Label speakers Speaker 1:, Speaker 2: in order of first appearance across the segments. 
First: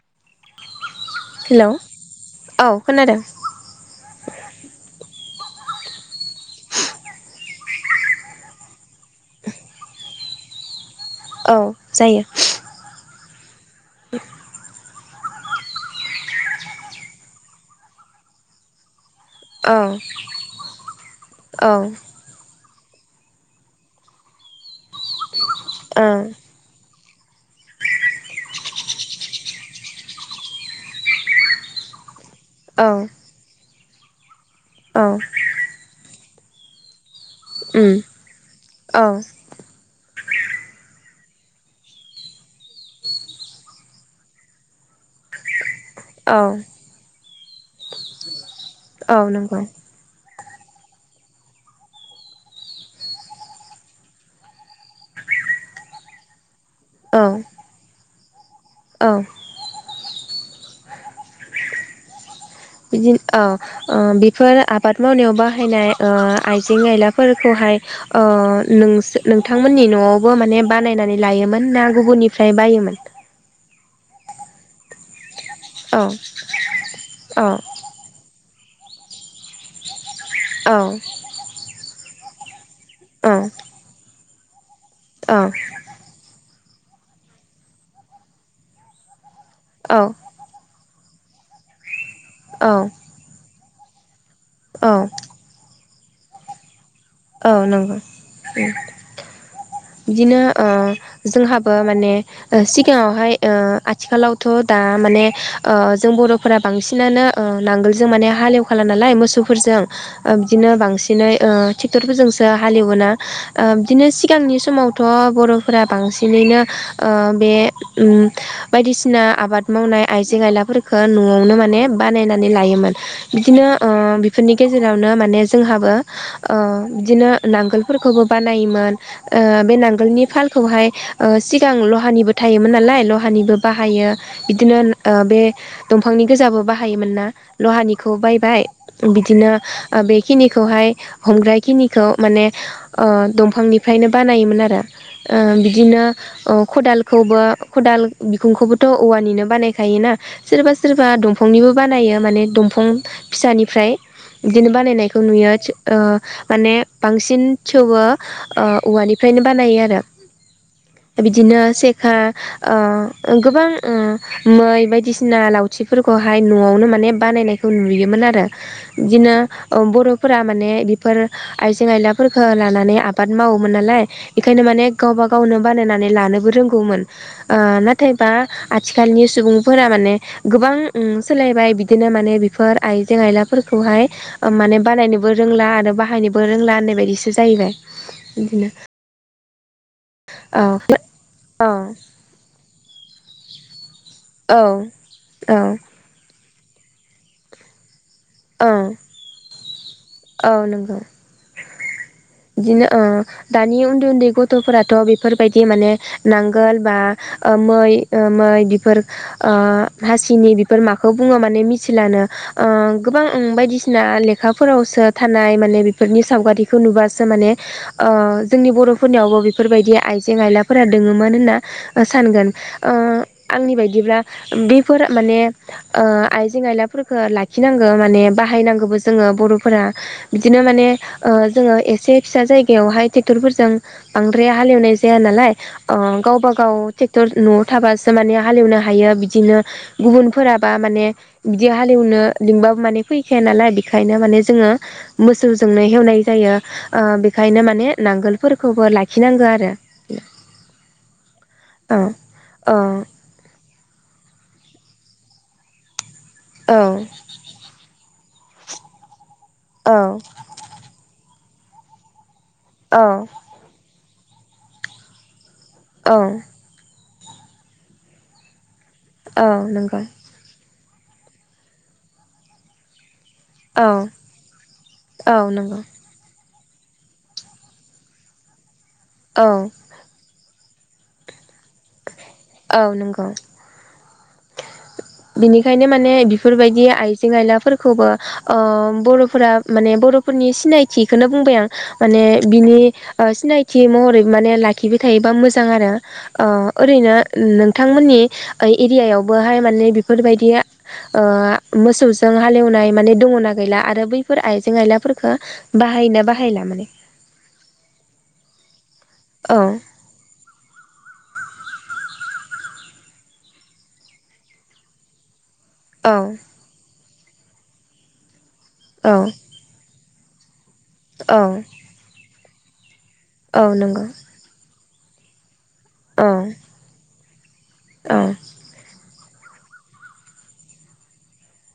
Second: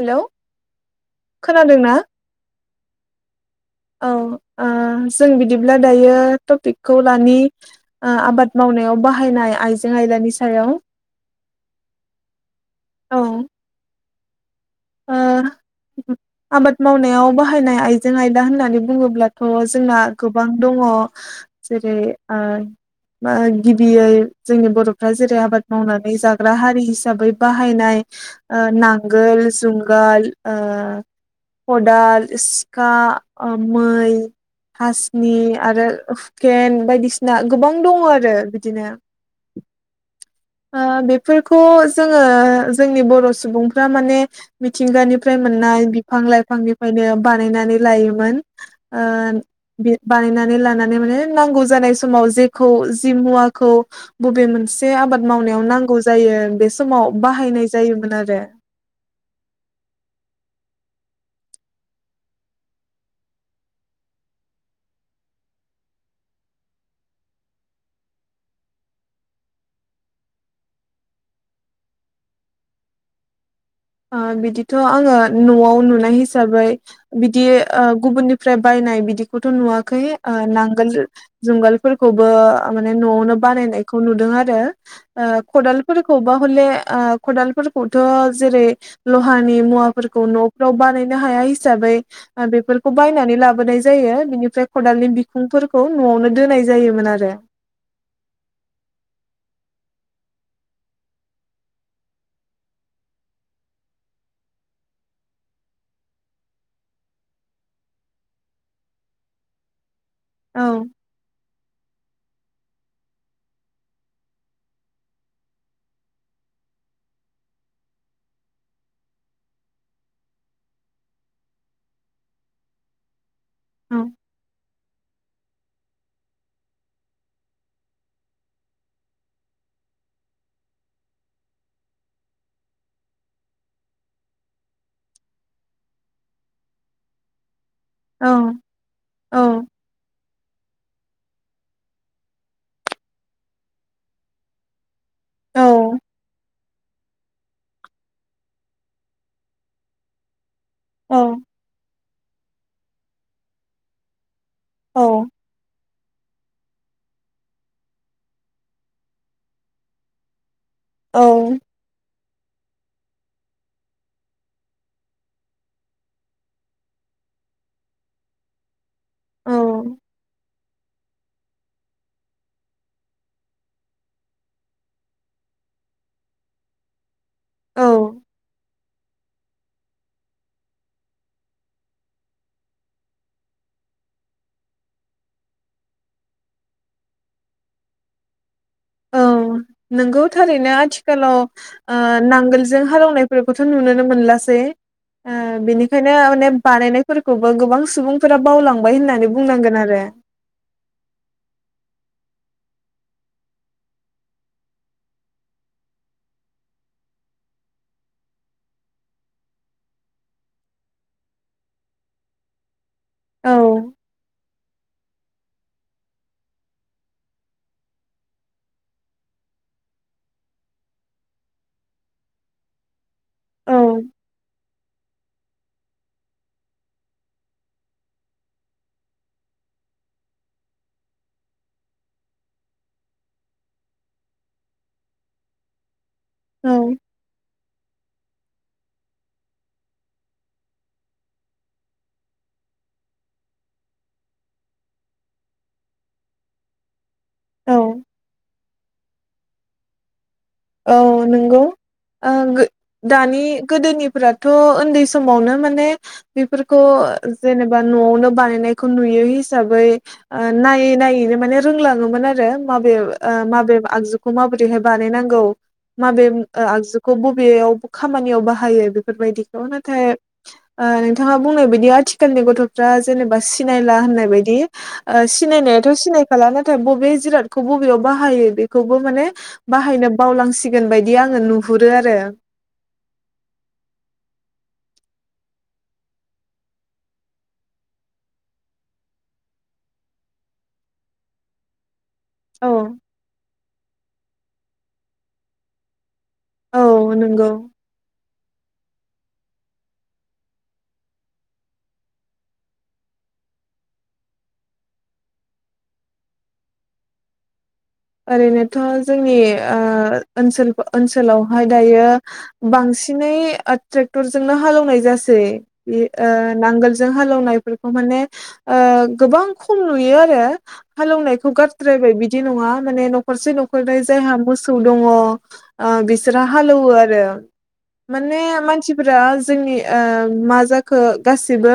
Speaker 1: Hello खोनादों ना?
Speaker 2: खानादों।
Speaker 1: औ ओ जों बिदिब्ला दायो टपिकखौ लानि ओ आबाद मावनायाव बाहायनाय आइजें आयलाानि सायाव।
Speaker 2: औ जायो।
Speaker 1: औ।
Speaker 2: [inaudible]
Speaker 1: ओ आबाद मावनायाव बाहायनाय आइजें आयला होननानै बुङोब्ला थ'
Speaker 2: औ
Speaker 1: जोंना गोबां दङ'
Speaker 2: औ
Speaker 1: जेरै ओ ओ गिबियै जोंनि बर'फ्रा जेरै आबाद
Speaker 2: औ
Speaker 1: मावनानै जाग्रा हारि हिसाबै बाहायनाय ओ नांगोल, जुंगाल ओ खदाल सिखा
Speaker 2: औ
Speaker 1: मै,
Speaker 2: औ
Speaker 1: हासनि आरो हुकेन बायदिसिना गोबां
Speaker 2: उम
Speaker 1: दङ' आरो बि दिनो।
Speaker 2: औ
Speaker 1: ओ बेफोरखौ जोङो जोंनि बर' सुबुंफ्रा माने मिथिंगानिफ्राय मोननाय बिफां
Speaker 2: औ
Speaker 1: लाइफांनिफ्रायनो बानायनानै लायोमोन। ओ
Speaker 2: औ नंगौ
Speaker 1: बि बानायनानै ला नानै माने नांगौ जानाय समाव जेखौ जि मुवाखौ बबे मोनसे आबाद मावनायाव नांगौ जायो बे समाव
Speaker 2: औ
Speaker 1: बाहायनाय जायोमोन आरो। दे
Speaker 2: औ। बिदि ओ, ओ बेफोर आबाद मावनायाव बाहायनाय ओ आइजें आयलाफोरखौहाय ओ नोंसो नोंथांमोननि न'आवबो माने बानायनानै लायोमोन ना गुबुननिफ्राय बायोमोन?
Speaker 1: ओ बिदिथ' आङो न'आव
Speaker 2: औ
Speaker 1: नुनाय हिसाबै बिदि
Speaker 2: औ
Speaker 1: ओ गुबुननि फ्राय बायनाय बिदिखौथ' नुवाखै ओ नांगोल
Speaker 2: औ
Speaker 1: जों जुंगाल फोरखौबो माने
Speaker 2: औ
Speaker 1: न'आवनो बानायनायखौ नुदों आरो ओ खदालफोरखौबा हले ओ खदालफोरखौथ' जेरै लहानि मुवाफोरखौ नफ्राव बानायनो हाया हिसाबै
Speaker 2: औ
Speaker 1: बेफोरखौ बायनानै लाबो बोनाय जायो बिनिफ्राय
Speaker 2: औ
Speaker 1: खदालनि बिखुंफोरखौ न'आवनो दोनाय जायोमोन आरो।
Speaker 2: औ नंगौ। उम बिदिनो ओ जोंहाबो माने ओ सिगाङावहाय ओ आथिखालावथ' दा माने ओ जों बर'फोरा बांसिनानो ओ नांगोलजों माने हालेवखाला नालाय मोसौफोरजों ओ
Speaker 1: औ
Speaker 2: बिदिनो बांसिनै ओ टिक्टरफोरजोंसो दा हालिवोना ओ बिदिनो सिगांनि समावथ' बर'फोरा बांसिनैनो ओ बे उम बायदिसिना आबाद मावनाय आइजें आइलाफोरफोरखो न'आवनो माने बानायनानै लायोमोन। बिदिनो ओ
Speaker 1: औ
Speaker 2: बिफोरनि गेजेरावनो माने जोंहाबो ओ बिदिनो नांगोलफोरखौबो बानायोमोन ओ बे नांगोलनि फालखौहाय ओ सिगां लहानिबो थायोमोन नालाय लहानिबो बाहायो बिदिनो ओ बे दंफांनि गोजाबो बाहायोमोन ना लहानिखौ बायबाय
Speaker 1: औ
Speaker 2: बिदिनो ओ बेखिनिखौहाय हमग्राय खिनिखौ माने ओ दंफांनि फ्रायनो बानायोमोन आरो ओ बिदिनो ओ खदालखौबो खदाल बिखुंखौबोथ औवानिनो बानायखायोना सोरबा सोरबा
Speaker 1: औ
Speaker 2: दंफांनिबो बानायो माने दंफां फिसानिफ्राय बिदिनो बानायनायखौ
Speaker 1: औ
Speaker 2: नुयो आथि ओ माने बांसिन थेवबो ओ औवानिफ्रायनो बानायो आरो
Speaker 1: औ
Speaker 2: बिदिनो सेखा ओ गोबां ओ मै बायदिसिना लावथिफोरखौहाय नआवनो माने बानायनायखौ नुयोमोन आरो बिदिनो ओ
Speaker 1: औ
Speaker 2: बर'फोरा माने बेफोर आइजें आयलाफोरखौ लानानै आ बाद मावोमोन नालाय बेखायनो माने गावबा गावनो बानायनानै लानोबो रोंगौमोन ओ
Speaker 1: औ
Speaker 2: नाथायबा आथिखालनि सुबुंफोरा माने गोबां उ सोलायबाय बिदिनो माने बेफोर आइजें आइलाफोरखौहाय ओ माने बानायनोबो रोंला आरो बाहायनोबो रोंला होननाय बायदिसो जाहैबाय। बिदिनो
Speaker 1: औ नोंगौ
Speaker 2: औ
Speaker 1: थारैनो आथिखालाव
Speaker 2: औ
Speaker 1: ओ नांगोलजों हालौनाय फोरखौ थ नुनो नुनो मोनलासै
Speaker 2: औ
Speaker 1: ओ
Speaker 2: औ
Speaker 1: बेनिखायनो माने बानायनायफोरखौबो गोबां सुबुं फोरा
Speaker 2: औ
Speaker 1: बावलांबाय होननानै बुंनांगोन आरो
Speaker 2: औ नंगौ बिदिनो ओ दानि उन्दै उन्दै गथ'फोराथ' बेफोर बायदि माने नांगोल बा ओ मै ओ मै बिफोर ओ हासिनि बेफोर माखौ बुङो माने मिथिलानो ओ गोबां ओं
Speaker 1: औ
Speaker 2: बायदिसिना लेखाफोरावसो थानाय माने बेफोरनि सावगारिखौ नुबासो माने ओ जोंनि बर'फोरनियावबो बेफोरबायदि आइजें आयलाफोरा दोङोमोन होनना सानगोन ओ आंनि
Speaker 1: औ
Speaker 2: बायदिब्ला बेफोर माने ओ आइजें आयलाफोरखो लाखिनांगो माने बाहायनांगौबो जोङो बर'फोरा बिदिनो माने ओ जोङो एसे फिसा जायगायावहाय ट्रेक्टरफोरजों बांद्राय हालेवनाय जाया नालाय ओ गावबा
Speaker 1: औ
Speaker 2: गाव ट्रेक्टर न'आव थाबा सो माने हालेवनो हायो बिदिनो गुबुनफोराबा माने बिदि हालेवनो लिंबाबो माने फैखाया नालाय बेखायनो माने जोङो मोसौजोंनो हेवनाय जायो ओ बेखायनो
Speaker 1: औ
Speaker 2: माने नांगोलफोरखौबो लाखिनांगो आरो
Speaker 1: औ नंगौ
Speaker 2: औ
Speaker 1: ओ
Speaker 2: औ
Speaker 1: दानि गोदोनिफ्राथ उन्दै समावनो माने बेफोरखौ
Speaker 2: औ
Speaker 1: जेनेबा नआवनो बानायनायखौ नुयो हि साबै ओ नायै नायैनो माने रोंलाङोमोन आरो। [unintelligible] माबे
Speaker 2: औ
Speaker 1: ओ माबे आगजु खौ माबोरैहाय बानायनांगौ। मा
Speaker 2: औ
Speaker 1: बे ओ आगजु खौ बबेयाव खामानियाव बाहायो बे बेफोर
Speaker 2: औ
Speaker 1: बायदिखौ
Speaker 2: नंगौ
Speaker 1: नाथाय ओ नोंथाङा बुंनाय बायदि आथिखालनि गथफ्रा जेनेबा
Speaker 2: औ
Speaker 1: सिनायला होननाय बायदि ओ
Speaker 2: औ नंगौ
Speaker 1: सिनायनायाथ सिनायखालानो। बबे जिराथखौ मबेयाव बाहाय बे खौबो माने
Speaker 2: औ
Speaker 1: बाहायनो बावलांसिगोन बायदि आङो नुहुरो आरो।
Speaker 2: औ नंगौ। बिनिखायनो माने बेफोरबायदि आइजें आयलाफोरखौबो ओ बरफोरा माने बरफोरनि सिनायथिखौनो बुंबाय आं। माने बिनि ओ सिनायथि महरै माने लाखिबाय थायोबा मोजां आरो। ओ
Speaker 1: औ
Speaker 2: ओरैनो
Speaker 1: नंगौ
Speaker 2: नोंथांमोननि ओइ एरियायावबोहाय माने फोरबायदिआ मोसौजों हालेवनाय माने दङना गैला आरो बैफोर आइजें आयलाफोरफोरखो बाहायना बाहायला माने?
Speaker 1: ओरैनो त जोंनि
Speaker 2: औ
Speaker 1: ओ ओनसोल ओसोलावहाय दायो बांसिनै ओ ट्रेक्टरजोंनो हालौनाय जासै बि
Speaker 2: औ
Speaker 1: ओ नांगोल जों हालौनायफोरखौ माने ओ
Speaker 2: औ
Speaker 1: गोबां खम नुयो [inaudible]
Speaker 2: औ
Speaker 1: हालौवनायखौ गारद्रायबाय बिद दि नङा माने नखरसे
Speaker 2: औ
Speaker 1: नखरनै
Speaker 2: नंगौ
Speaker 1: जायहा मोसौ औ दङ आ
Speaker 2: औ
Speaker 1: बिसोरा हालौओ आरो
Speaker 2: औ
Speaker 1: माने मानसि फ्रा जोंनि ओ मा जाखो गासिबो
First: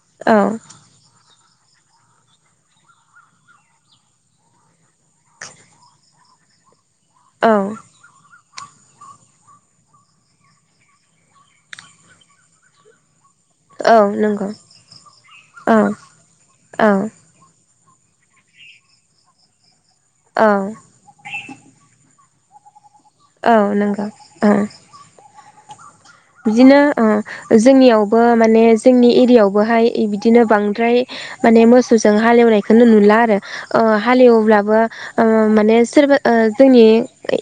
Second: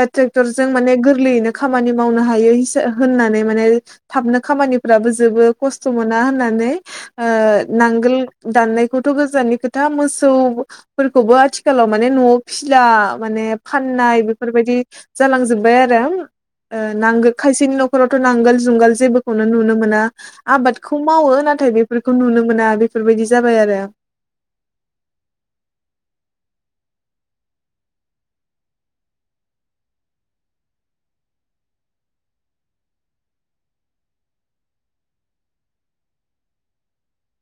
Speaker 1: ए
Speaker 2: औ
Speaker 1: ट्रेक्टर जों माने गोरलैयैनो खामानि मावनो हायो हिसा होननानै माने थाबनो खामानिफ्राबो जो जोबो खस्थ' मोना होननानै
Speaker 2: औ
Speaker 1: ओ नांगोल दाननायखौथ' गोजाननि खोथा मोसौफोरखौबो आथिखालाव माने नआव फिला माने
Speaker 2: औ
Speaker 1: फाननाय
Speaker 2: नंगौ
Speaker 1: बेफोरबायदि जालांजोबबाय
Speaker 2: औ
Speaker 1: आरो
Speaker 2: औ
Speaker 1: नांगोल खायसेनि नख ख'रावथ' नांगोल जुंगाल जेबोखौनो नुनो मोना
Speaker 2: औ
Speaker 1: आबादखौ मावो नाथाय बेफोर खौ नुनो मोना बे फोरबायदि
Speaker 2: औ
Speaker 1: जाबाय आरो
Speaker 2: नंगौ औ बिदिनो ओ जोंनियावबो माने जोंनि एरियावबोहाय बिदिनो बांद्राय माने मोसौजों हालेवनायखौनो नुला आरो हालेवब्लाबो माने सोरबा जोंनि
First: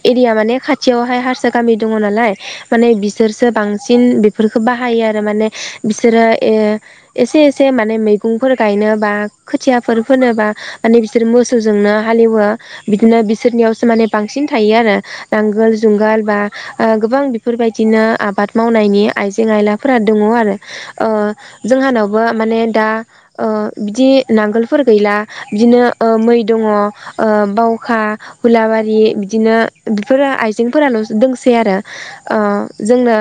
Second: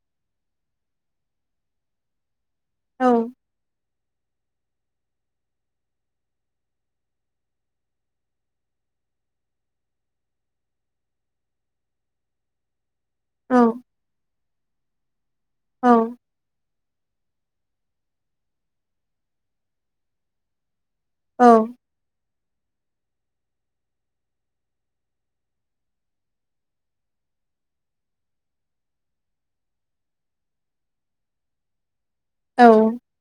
Speaker 2: एरिया माने खाथियावहाय हारसा गामि दङ नालाय माने
Speaker 1: औ
Speaker 2: बिसोर बांसिन बेफोरखौ बाहायो आरो माने बिसोरो ओ एसे एसे माने मैगंफोर गायनोबा खोथियाफोर फोनोबा माने बिसोर मोसौजोंनो हालेवो बिदिनो
Speaker 1: औ
Speaker 2: बिसोरनियावसो माने बांसिन थायो आरो नांगोल
Speaker 1: औ
Speaker 2: जुंगाल बा ओ गोबां बेफोरबायदिनो आब आबाद मावनायनि आइजें आयलाफोरा दङ आरो ओ जोंहानावबो माने दा ओ बिदि नांगोलफोर गैला बिदिनो ओ मै दङ ओ दङ बावखा हुलाबारि बिदिनो बेफोरो आइजेंफोराल' दोंसै आरो ओ
Speaker 1: औ
Speaker 2: जोंनो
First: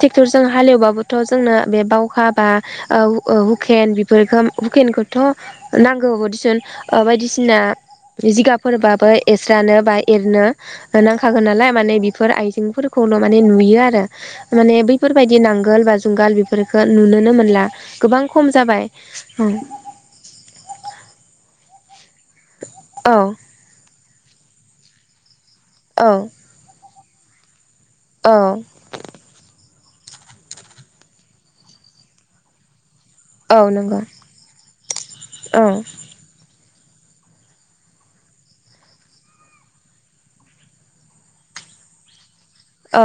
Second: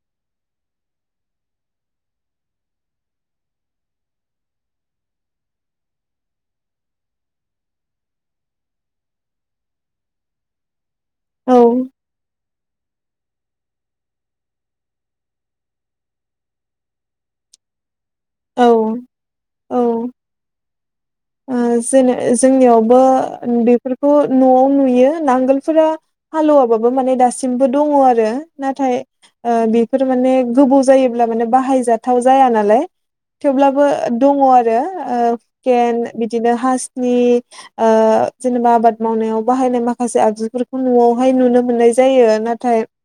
Speaker 2: टेक्टरजों हालेवबाबोथ' जोंनो बे बावखा बा ओ ओ हुकेन बेफोरखौ हुकेनखौथ' नांगौबो दिसुन बायदिसिना जिगाबफोरबाबो एरस्रानो बा एरनो नांखागोन
Speaker 1: औ
Speaker 2: नालाय माने बेफोर आइजेंफोरखौ खौनो माने नुयो आरो माने बैफोरबायदि नांगोल बा जुंगाल बेफोरखो नुनोनो मोनला गोबां खम जाबाय
Speaker 1: औ
Speaker 2: उम
Speaker 1: आ जोनो जोंनियावबो बेफोरखौ न'आव नुयो नांगोल फ्रा
Speaker 2: औ
Speaker 1: हालोवाबाबो बो माने दासिमबो दङ आरो
Speaker 2: औ
Speaker 1: नाथाय ओ‌ बिफ फोर माने गोबव जायोब्ला माने बाहायजाथाव जाया नालाय
Speaker 2: औ
Speaker 1: थेवब्लाबो
Speaker 2: नंगौ
Speaker 1: दङ आरो ओ
Speaker 2: औ
Speaker 1: हुखेन आरो हासनि ओ जेनेबा आबाद मावनायाव बाहायनाय माखासे आगजुफोरखौ नआवहाय नुनो मोननाय जायो ना थाय
Speaker 2: औ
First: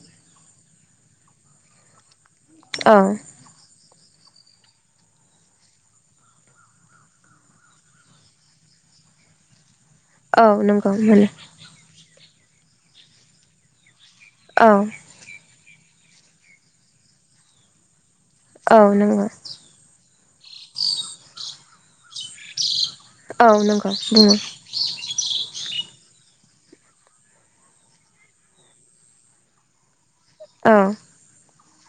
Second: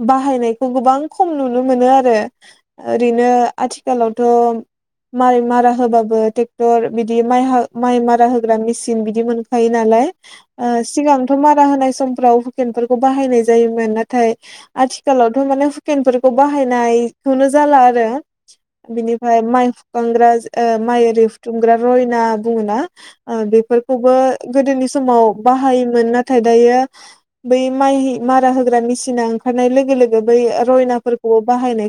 Speaker 1: बा बाहायनायखौ गोबां खम नुनो मोनो आरो।
Speaker 2: औ
Speaker 1: ओरैनो आथि आथिखालावथ माइ मारा होबाबो ट्रेक्टर। बिदि माइ- माइ मारा होग्रा मेसिन बिदि मोनखायो। नालाय
Speaker 2: औ नंगौ मोनो
Speaker 1: सिगांथ मारा होनाय समफ्राव। हुकेनफोरखौ बाहायनाय जायोमोन ना। नाथाय
Speaker 2: औ
Speaker 1: आथिखालावथ माने। हुकेन फोरखौ बाहायनायखौनो जाला आरो।
Speaker 2: औ नंगौ
Speaker 1: बिनिफ्राय माइ कंग्राज ओ माइरि दुमग्रा रयना बुङो ना।
Speaker 2: औ नंगौ
Speaker 1: बेफोरखौबो
Speaker 2: बुङो
Speaker 1: गोदोनि समाव बाहाय। नाथाय दायो बै माइ मारा होग्रा मेसिना ओंखारनाय लोगो लोगो। बै
Speaker 2: औ
Speaker 1: रयनाफोरखौ। बाहायनाय खौ।